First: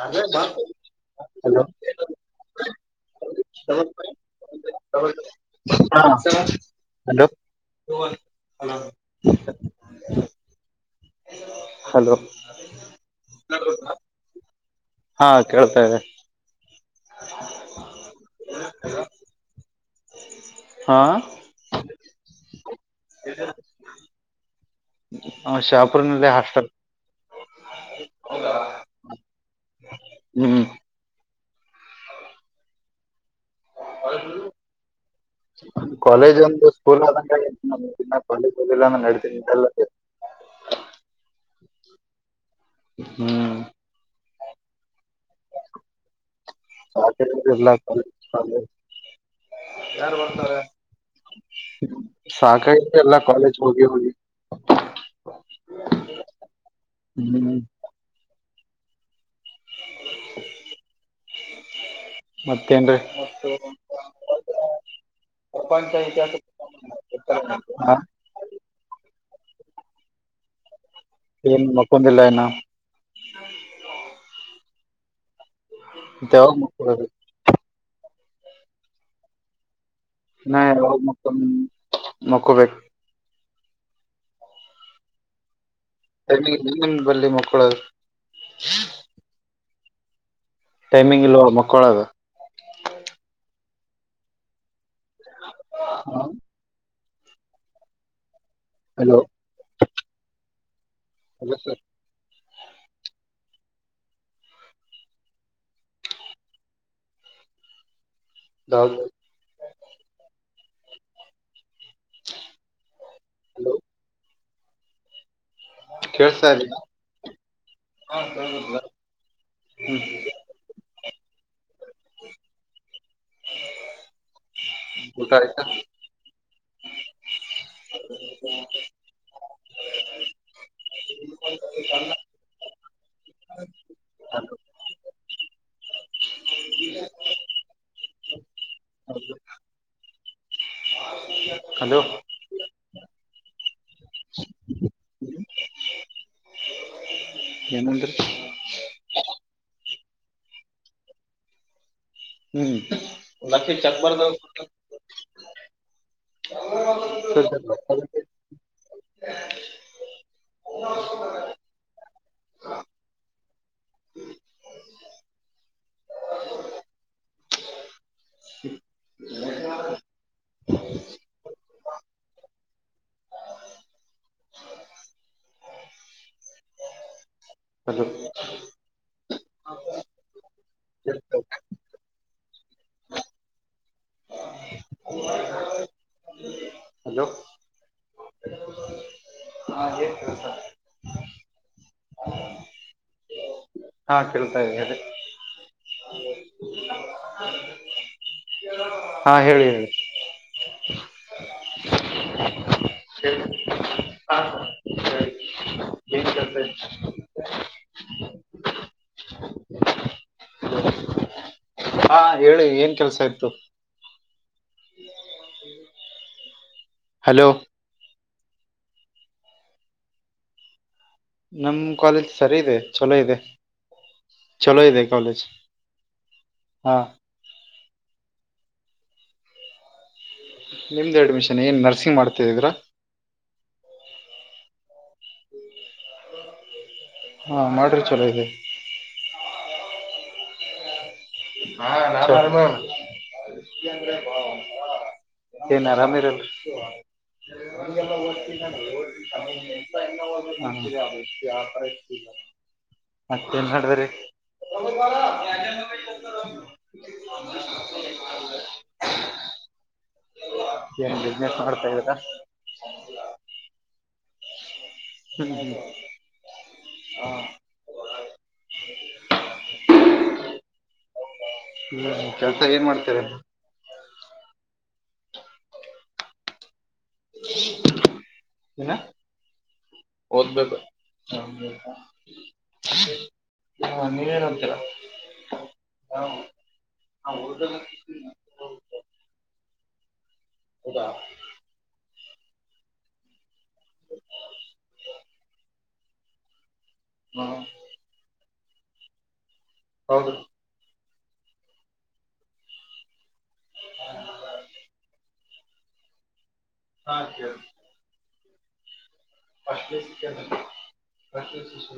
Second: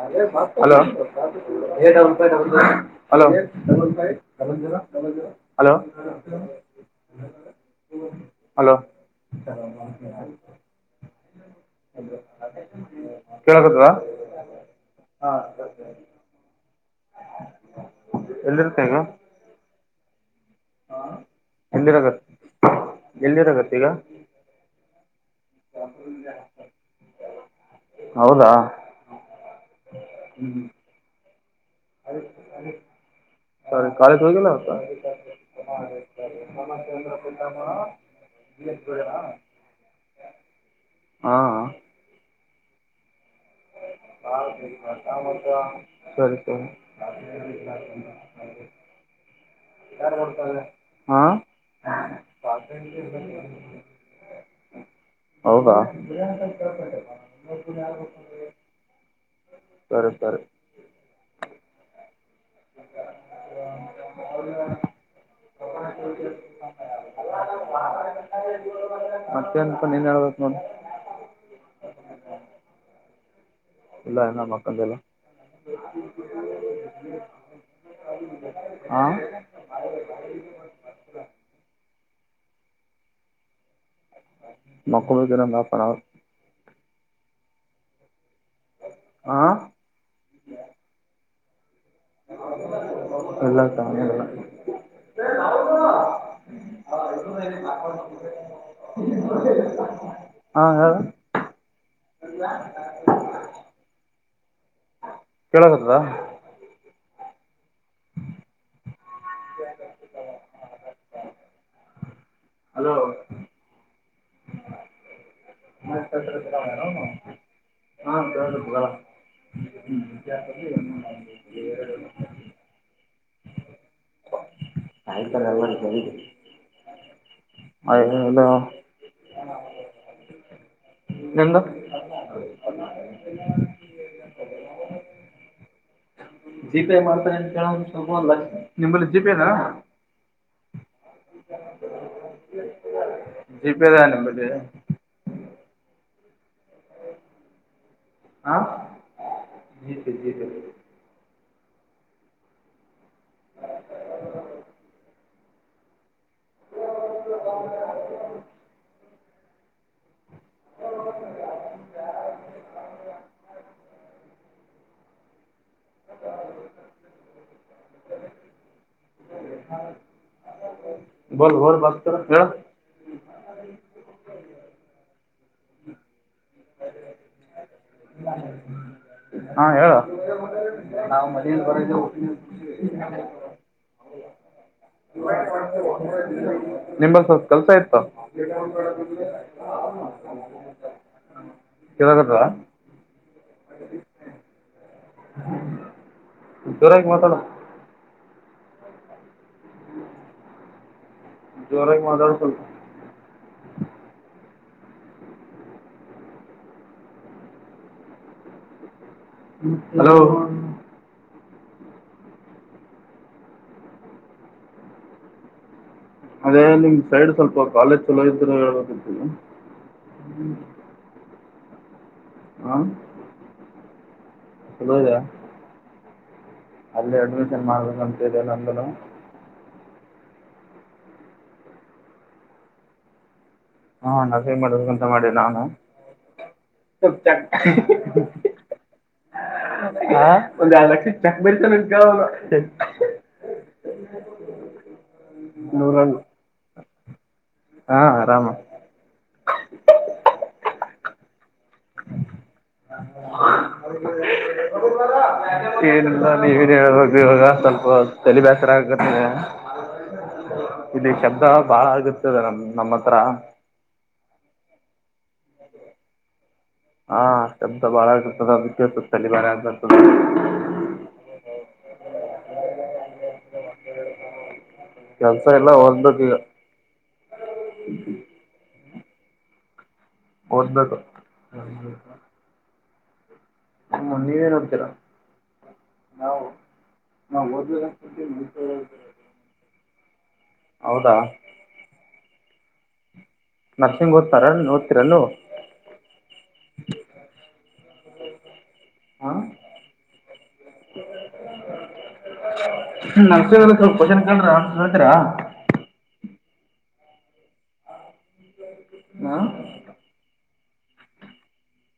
Hello hello hello hello hello hello ಕೇಳಕ್ಕತ್ತದ ಹಾ ಕೇಳ್ತಾ ಇದೆ ಎಲ್ಲಿರ್ತೀಯ ಈಗ ಹಾ ಎಲ್ಲಿರದ್ ಎಲ್ಲಿರಗತ್ತ ಈಗ ಹ ಶಾಪುರನ ಹಾಸ್ಲ್ ಹೌದಾ ಹ್ಮ್ [unintelligible] [inaudible] ಸರಿ ಕಾಲೇಜಿಗೆ ಹೋಗಿಲ್ವಾ ಇವತ್ತು. ಕಾಲೇಜ್ ಒಂದು ಸ್ಕೂಲ್ ಆದಂಗ ಆಗೈತೆ ಕಾಲೇಜಿಗೆ ಹೋಗಿಲ್ಲ ಅಂದ್ರು ನಡೆಯುತ್ತೆ ಹಾಂ [inaudible] ಹ್ಮ [inaudible] ಸರಿ ಸರಿ ಸಾಕಾಗಿದೆ ಎಲ್ಲ ಕಾಲೇಜ್ ಹಾ ಸಾಕಾಗಿದೆ ಎಲ್ಲ ಕಾಲೇಜ್ ಹೋಗಿ ಹೋಗಿ ಹೌದಾ ಹ್ಮ್ [unintelligible] ಸರಿ ಸರಿ. ಮತ್ತೇ ಏನ್ರೀ ರಿ [unintelligible] ಮತ್ತೆ ಏನಪಾ ನೀನ್ ಹೇಳ್ಬೇಕ ನೋಡ್. ಏನ್ ಮಕ್ಕೊಂದಿಲ್ಲ ಇನ್ನ ಇಲ್ಲ ಇನ್ನ ಮಕ್ಕಂತಲ್ಲ ಮತ್ತು ಯಾವಾಗ ಮಕ್ಕಳದು. ಆ [unintelligible] ನಾಯನ ಒಳಮಕ್ಕೋಬೇಕು ಮಕೋಬೇಕೇಕ [unintelligible] ಮಕ್ಕಳ ದರಲ್ಲಾ ಪಣ ನಾವ್. ಬಲ್ಲಿ ಮಕ್ಕಳು [unintelligible] ಹಾ. [inaudible] ಟೈಮಿಂಗ್ ಇಲ್ವಾ ಮ [unintelligible] ಅಲ್ಲ [inaudible] ಸ [inaudible] ಹ [inaudible] [inaudible] [inaudible] ಹಾ ಹೇಳ. ಹಲೋ ಸರ್ ಕೇಳ ಕತ್ತದ. [inaudible] ಹೌದು. ಹಲೋ ಹಲೋ [inaudible] ಹಾ ಸರ್ [inaudible] ಹ್ಮ್. [inaudible] [inaudible] ಊಟ ಆಯಕಲ್ಲ ಆಯ್ತಾ ಎಲ್ಲ ತ [unintelligible] ಹಲೋ [unintelligible] ನಿಂದು, [inaudible] ಜಿಪೇ ಮಾಡ್ತಾರೆ ಅಂತ ಕೇಳ ಸ್ವಲ್ಪ ಅವನ ಅ, ನಿಮ್ಮಲ್ಲಿ ಜಿಪೇನ. [unintelligible] ಹಲೋ ಜೀಪಿ ಇದ ನಿಮ್ಮಲ್ಲಿ. [unintelligible] ಏನಂದ್ರಿ? ಹ ಜ ಸ ಜೀ ಸ ಹ್ಮ್ ಲ ಚಕ್ಬರ್ದ ಸರಿ [unintelligible] ಹಾ [unintelligible] [unintelligible] ಹ [unintelligible] ಹ್ಮ ಬಲ್ ಬ ಬ ಹಾ ಹಲೋ ಹಾ ಹೇಳ ನಾವು ಮದುವೆಗೆ ಬಂದಿವಿ [inaudible] ನಿಮ ಹಲೋ ಸ್ವಲ್ಪ ಕೆಲ್ಸ ಇತ ಕೆಳುದ್ರಾ ಹಾ ಕೇಳ್ತಾ ಇದ್ದ ಹೇಳಿ ಸರಿಯಾಗಿ ಮಾತಾಡು ಹಾಂ ಹೇಳಿ ಹೇಳಿ ಜೋರಾಗಿ ಮಾತಾಡು ಸ್ವಲ್ಪ ಸ ಹ [inaudible] ಸರಿ ಏನ್ತ [inaudible] ಹಲೋ ಹಾ ಹೇಳಿ ಏನ್ ಕೆಲ್ಸ ಇತ್ತು ಅದೇ ನಿ ಸೈಡ್ ಹಲೋ ಸ್ವಲ್ಪ ಕಾಲು ಕಾಲುವತ್ತಲು ಇ [inaudible] ನಮ್ ಕಾಲೇಜ್ ಸರಿ ಇದೆ ಚಲೋ ಇದೆ ಚಲೋ ಇದೆ ಕಾಲೇಜ್ ಹಾ ಅಲ್ಲೇ ಅಡ್ಮಿಷನ್ ಮಾಡಬೇಕು ನಂತೆದೆ ನಂದನೌ ನಿಮ್ದು ಅಡ್ಮಿಷನ್ ಏನ್ ನರ್ಸಿಂಗ್ ಮಾಡ್ತಾ ಇದಿರಾ ಹಾ ನ ಸೇ ಮಾಡಂತ ಮಾಡೇ ನಾನು ಹು ಚ ಹಾ ಹಃ ಮಾಡ್ರಿ ಹಃ ಚಲೋ ಇದೆ ಹ ಹಾ ಒಂದ್ ಎಡ್ ಲಕ್ಷ ಹಾ ರನಾರ [unintelligible] ಏನ್ ಆರಾಮ್ ಇರಲ್ರಿ ಆರಾಮ [unintelligible] ಹ ನಡದ್ರಿ [unintelligible] ಏನಿಲ್ಲ ನೀವನ್ ಹೇಳ್ಬುದು ಇವಾಗ ಸ್ವಲ್ಪ ತಲೆ ಬೇಸರ ಆಗಕತದೆ ಇಲ್ಲಿ ಏನ್ ಶಬ್ದ ಬಿಸ್ನೆಸ್ ಬಾಳ ಮಾಡ್ತಾ ಇದೀರಾ ಆಗತದ ನಮ ನಮ್ಮ ಹತ್ರ [inaudible] ಹ ಹ್ಮ್ ಹಾ ಶಬ್ದ ಬಾಳ ಆಗತದ ಅದ್ಕೆ ಸ್ವಲ್ಪ್ ತಲಿ ಬ್ಯಾನೆಕುತ್ತದ ಹ್ಮ್ ಕೆಲ್ಸ ಏನ್ ಮಾಡ್ತೀರ ಕೆಲ್ಸ ಎಲ್ಲಾ ಓದ್ಬೇಕ್ ಈಗ [unintelligible] ಏನ ಓದ್ಬೇಕು ಹ [unintelligible] ನೀವ್ ಏನ್ ಒದ್ತೀರ ನಾವು ನಾವು ಓದುಲಿಲ್ಲ [unintelligible] ಹೌದಾ ನರ್ಸಿಂಗ್ ಓದ್ತಾರ ನೋಡ್ತೀರಲ್ಲ ವ ಆ ಹೌದು ನಾನ್ ಸ್ವಲ್ಪಷನ ಕೇಲ್ದ್ರೆ ಹೇಳ್ತೀರಾ ಹಾ ಕೇಳು ಹಾ ಅಷಟಿಷ್ಷ್ಟಲಿ ಬಂತು ಸು ಸು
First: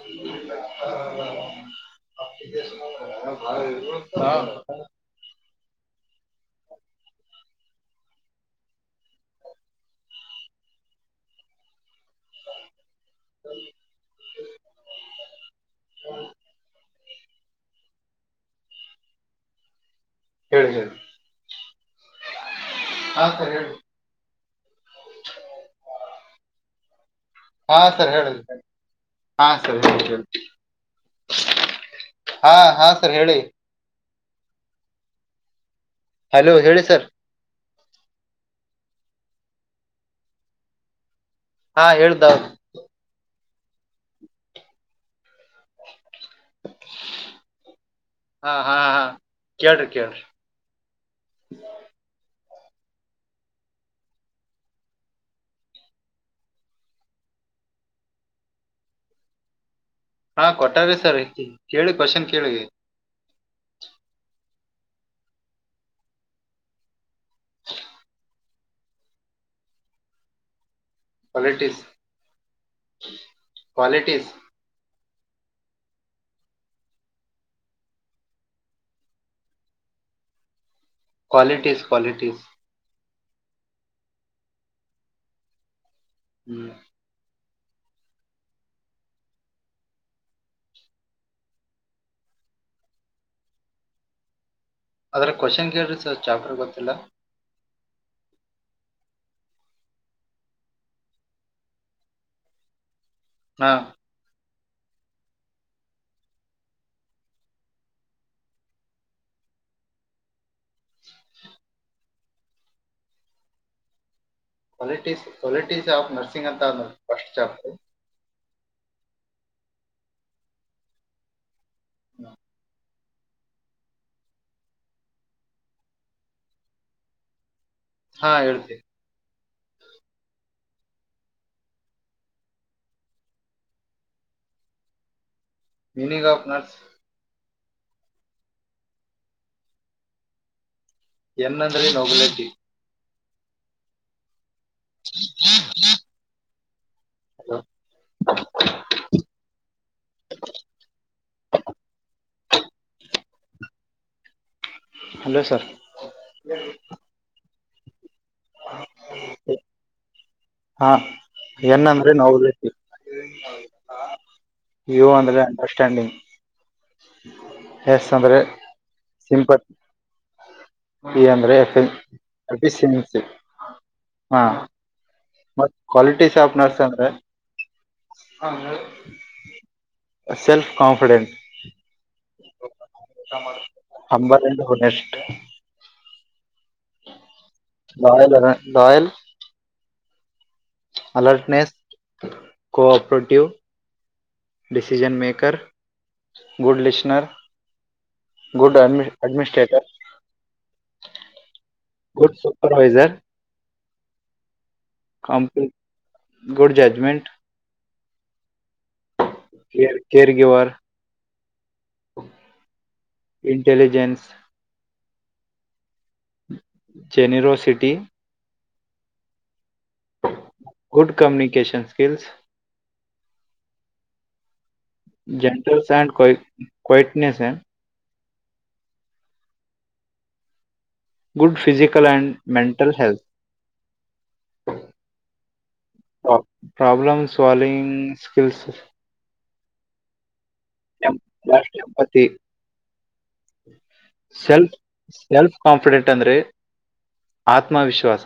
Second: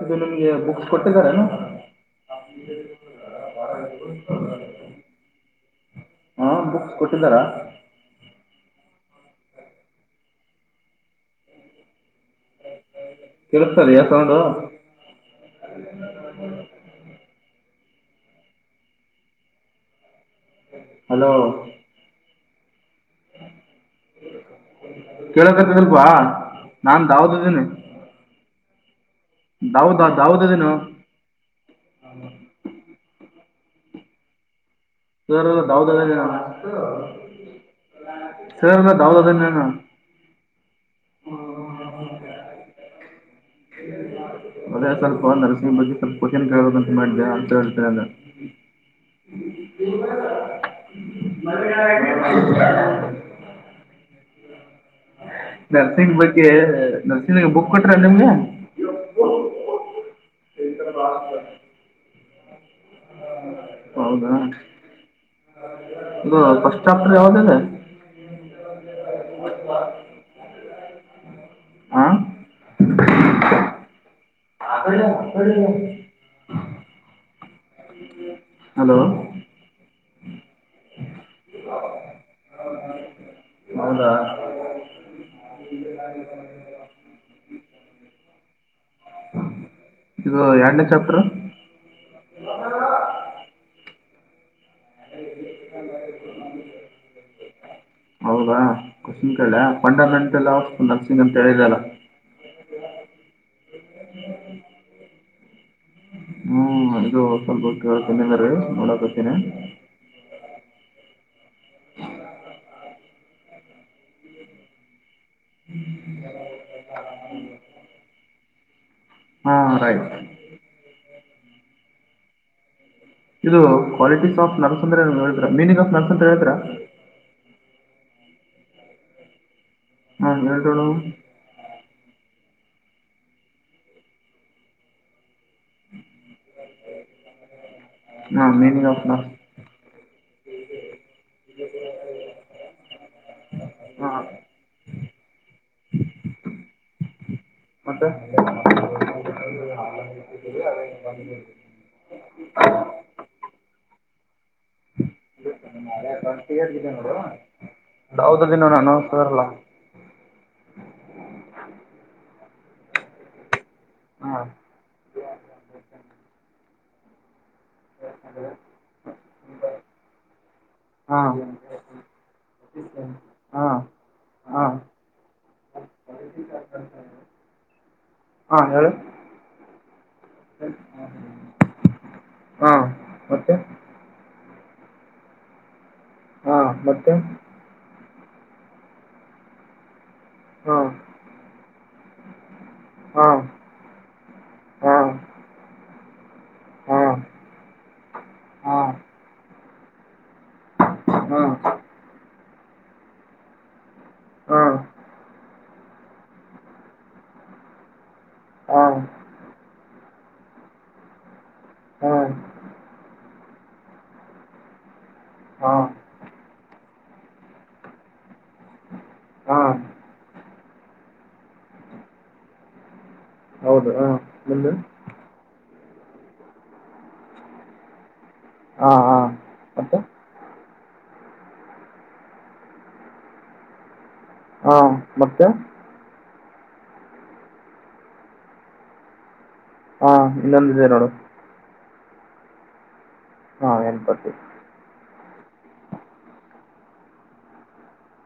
ಇದು ನಿಮ್ಗೆ ಬುಕ್ಸ್ ಕೊಟ್ಟಿದ್ದಾರೇನು ಹಾ ಹ ಬುಕ್ಸ್ ಕೊಟ್ಟಿದ್ದಾರಾ ಕೇಳ್ಸ್ ತದ್ಯ ಸೌಂಡು ಹೇಳ್ ಹೇಳು ಹಲೋ ಹಾ ಸರಿ ಹೇಳಿ ಕೇಳೋಕತದಲ್ಕ್ವಾ ನಾ ಹಾ ಸರ್ ಹೇಳು ಹಾ ಸರ್ ದಾವೂದ್ ಹೇಳಿ ದಾವೂದ್ ಅದೀನಿ ಸ ಹಾ ಹಾ ಸರ್ ಹೇಳಿ ಸರ್ ದಾವದ ಗ ಹಲೋ ಹೇಳಿ ಸರ್ ಅದನಿ ಸರ್ ಸೌದ ದಿನ ಹಾ ಹೇಳ್ದಾವ ಮನೆ ಸಣ್ಣದು ನರಸಿಂಗ ಬಗ್ಗೆ ಸ್ವಲ್ಪ ಕ್ವನ್ ಕೇಳಂತ ಮಾಡಿದೆ ಆನ್ಸರ್ ಹೇಳ್ತ ಅಲ್ಲ ಹಾ ಹಾ ಹಾ ಕೇಳ್ರಿ ಕೇಳ್ರಿ ನರ್ಸಿಂಗ್ ಬಗ್ಗೆ ನರ್ಸಿಂಗ ಬುಕ್ ಕೊಟ್ರ ನಿಮ್ಗೆ ಹಾ ಕೊಟ್ಟಾರ ಸರ್ ಕೇಳಿ ಕ್ವಶನ್ ಕೇಳಿ ಹೌದಾ ಇ ಫಸ್ಟ್ ಚಾಪ್ಟರ್ ಯಾವ್ದ ಇದೆ ಕ್ವಾಲಿಟೀಸ್ ಹಾ ಕ್ವಾಲಿಟೀಸ್ ಹ ಹಲೋ ಕ್ವಾಲಿಟೀಸ್ ಕ್ವಾಲಿಟೀಸ್ ಹೌದ ಹ್ಮ್ ಹ ಇದು ಎರಡನೇ ಚಾಪ್ಟರ್ ಅದ್ರ ಕ್ವಶನ್ ಕೇಳ್ರಿ ಸರ್ ಚಾಪ್ಟರ್ ಗೊತ್ತಿಲ್ಲ ಹೌದಾ ಕ್ವೆಶ್ಚನ್ ಕೇಳ್ಲಾ ಫಂಡಮೆಂಟಲ್ ಆಫ್ ನರ್ಸಿಂಗ್ ಅಂತ ಹೇಳಿದಲ್ಲ ಹಾ ಹ್ಮ್ ಇದು ಸ್ವಲ್ಪ ನೋಡಾಕತೀನಿ ಕ್ವಾಲಿಟಿಸ್ ಕ್ವಾಲಿಟೀಸ್ ಆಫ್ ನರ್ಸಿಂಗ್ ಅಂತ ಫಸ್ಟ್ ಚಾಪ್ಟರ್ ಹಾ ರೈಟ್ ಹಾ ಇದು ಕ್ವಾಲಿಟೀಸ್ ಆಫ್ ನರ್ಸ್ ಅಂದ್ರೆ ಹೇತಿರಾ ಮೀನಿಂಗ್ ಆಫ್ ನರ್ಸ ಅಂತ್ರ ಹೇಳ್ತೀರಾ ಹಾ ಹೇಳ್ತೀವಿ ಹಾ meaning of nurse meaning of nurse ಎನ್ ಅಂದ್ರೆ ನೋಗಲಿಟಿ ಹಾ [inaudible] ಹಲೋ ಮತ್ತೆ ಹಲೋ ಸರ್ ಯಾವದ ದಿನ ನ ಹ ಎನ್ ಅಂದ್ರೆ ನವಲಟ್ಟಿ ಹಾ ಯು ಅಂದ್ರೆ ಅಂಡರ್ಸ್ಟ್ಯಾಂಡಿಂಗ್ [unintelligible] ಎಸ್ ಅಂದ್ರೆ ಸಿಂಪತ್ ಹಾ ಬಿ ಅಂದ್ರೆ ಎಪಿ ಸೀನಿಯರ್ಸೀಟ್ ಹಾ ಹಾ ಮತ್ ಕ್ವಾಲಿಟಿ ಶಾಪ್ ನರ್ಸ್ ಅಂದ್ರೆ ಹಾ ಹೇಳಿ ಸೆಲ್ಫ್ ಕಾನ್ಫಿಡೆಂಟ್ ಹಾ [unintelligible] ಹಂಬತ್ತೆಂಟ್ ಹುನಷ್ಟು ಹಾ ಮತ್ತೆ ಲಾಯಲ್ ಎನ ಲಾಯಲ್ ಹಾ ಅಲರ್ಟ್ ನೆಸ್ [unintelligible] ಹಾ ಕೋಆಪ್ರೇಟಿವ್ ಹಾ ಹಾ ಡಿಸಿಜನ್ ಮೇಕರ್ ಗುಡ್ ಹಾ ಲಿಸನರ್ ಹಾ ಹಾ ಗುಡ್ ಅಡ್ಮಿನಿಸ್ಟ್ರೇಟರ್ ಗುಡ್ಸ್ ಸುಪ್ರವೈಸರ್ ಹಾ ಕಾಂಪಿಟ ಗುಡ್ ಜಡಜ್ಮೆಂಟ್ ಹಾ ಕೆರ್ ಗಿವರ ಇಂಟಲಿಜೆನ್ಸ್ ಹಾ ಜೆನಿರೋ ಸಿಟಿ ಹಾ ಗುಡ್ ಕಮ್ಯುನಿಕೇಶನ್ ಸ್ಕಿಲ್ಸ್ ಹೌದು ಹ ಜೆಂಟಲ್ಸ ಅಂಡ್ ಕ್ವಾ ಕ್ವೈಟ್ ನೆಸ್ ಅ ಹಾ ಹಾ ಮತ್ತೆ good physical and mental health ಮತ್ತೇ ಪ್ರಾಬ್ಲಮ ಸ್ಲಾವಿಂಗ ಸ್ಕಿಲ್ಸ್ ಇನೊಂದ್ ಇದೆ ನೋಡು ಎಂಪತಿ ಬಂತೂ ಸೆಲ್ಫ್ ಕಾನ್ಫಿಡೆಂಟ್ ಅಂದ್ರೆ ಆತ್ಮವಿಶ್ವಾಸ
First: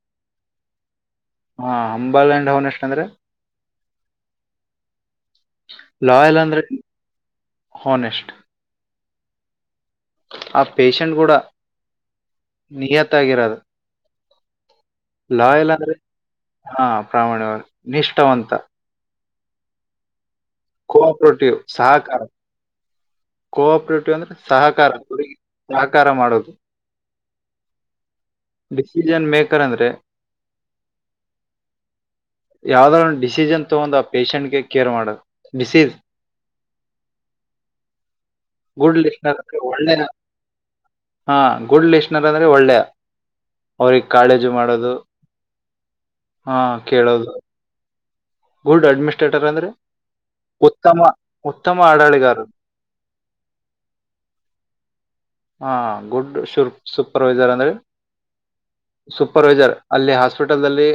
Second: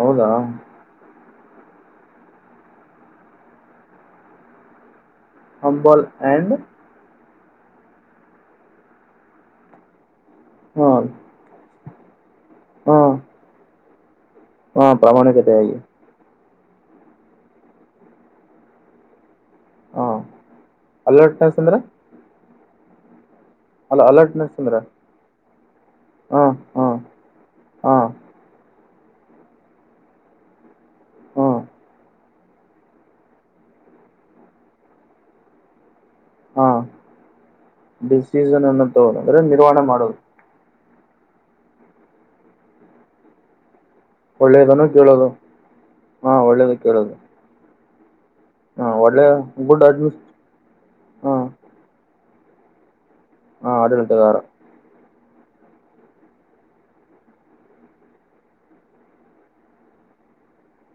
ಹೌದಾ ಹಾ ಹಂಬಲ್ ಅಂಡ್ ಹಾನೆಸ್ಟ್ ಅಂದ್ರೆ ಹಂಬಾಲ್ ಲಾಯಲ್ ಆ್ಯಂಡ್ ಅಂದ್ರೆ ಹೋನೆಸ್ಟ್ ಆ ಹಾಂ ಪೇಷಂಟ್ ಗೂಡ ನಿಯತಾಗಿರೋದು ಹಾ ಪ್ರಾಮಾಣಿಕತೆ ಅದು ಹಾ ಪ್ರಾಮಾಣವಾಗಿ ನಿಷ್ಠಾವಂತ ಹಾಂ ಕೊ ಆಪರೇಟಿವ್ ಅಲರ್ಟ್ನೆಸ್ ಅಂದ್ರೆ ಸಹಕಾರ ಕೋ ಅಲ್ಲ ಆಪ್ರೇಟಿವ್ ಅಂದ್ರೆ ಅಲರ್ಟ್ನೆಸ್ ಅಂದ್ರ ಸಹಕಾರ ಹುಡುಗೀ ಸಹಕಾರ ಮಾಡೋದು ಹಾ ಡಿಸಿಷನ್ ಮೇಕರ್ ಅಂದ್ರೆ ಹ ಯಾವುದಾದರೂ ಡಿಸೀಜ್ ಅನ್ನು ತೊಗೊಂಡ್ ಆ ಪೇಶಂಟ್ಗೆ ಕೇರ್ ಮಾಡದು ಡಿಸೀಜ್ ಡಿಸೀಜ್ ಸೀಸನ್ ಅನ್ನು ಗುಡ್ ತೊಗೊಂಡ ಲಿಸ್ಟನರ್ ಅಂದ್ರೆ ನಿರ್ವಹಣೆ ಒಳ್ಳೆಯ ಮಾಡೋದು ಹಾ, ಗುಡ್ ಲಿಜಿನರ್ ಆದರೆ ಒಳ್ಳೇಯಾ ಅವರಿಗೆ ಕಾಳಜಿ ಒಳ್ಳೇದನ್ನು ಮಾಡೋದು ಕೇಳೋದು ಹಾ ಕೇಳೋದು ಗುಡ್ ಹ ಒಳ್ಳೆ ಅಡ್ಮಿನಿಸ್ಟ್ರೇಟರ್ ಅಂದ್ರೆ ಗುಡ್ ಅಡ್ಮಿಸ್ ಉತ್ತಮ ಹ ಉತ್ತಮ ಆಡಳಿತಗಾರರು ಹಾ ಆಡಳಿತಗಾರ ಹಾ ಗುಡ್ ಸೂಪರ್ವೈಸರ್ ಅಂದ್ರೆ ಸೂಪರ್ವೈಸರ್ ಅಲ್ಲಿ ಹಾಸ್ಪಿಟಲ್ದಲ್ಲಿಲ್ಲಿ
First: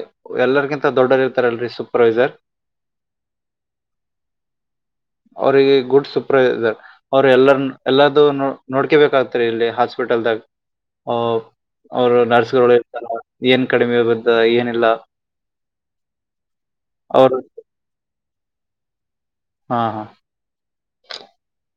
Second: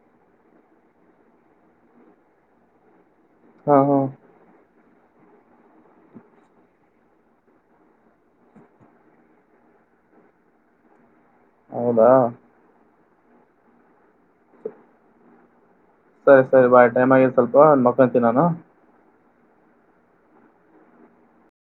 ಎಲ್ಲರ್ಗಿಂತ ದೊಡ್ಡರ್ ಇರ್ತಾರಲ್ರರಿ ಸೂಪರ್ವೈಸರ್ ಹಾ ಹಾ ಅವ್ರಿಗೆ ಗುಡ್ ಸೂಪರ್ವೈಸರ್ ಎಲ್ಲರದು ಎಲ್ಲ ನೋಡ್ಕೊಂಬೇಕಾಗುತ್ತೆ ಇಲ್ಲಿ ಹಾಸ್ಪಿಟಲ್ದಾಗ ಹೌದಾ ಅವರು ನರ್ಸಗಳು ಇರುತ್ತಾರೆ ಏನ್ ಕಡಿಮೆ ಬರುತ್ತೇ ಏನಿಲ್ಲ ಸರಿ ಸರಿ ಬೈ ಟೈಮ್ ಹಾಗಿದೆ ಅವರು ಸ್ವಲ್ಪ ಮಲಗಿತೀನಿ [unintelligible] ಹಾ ಹಾ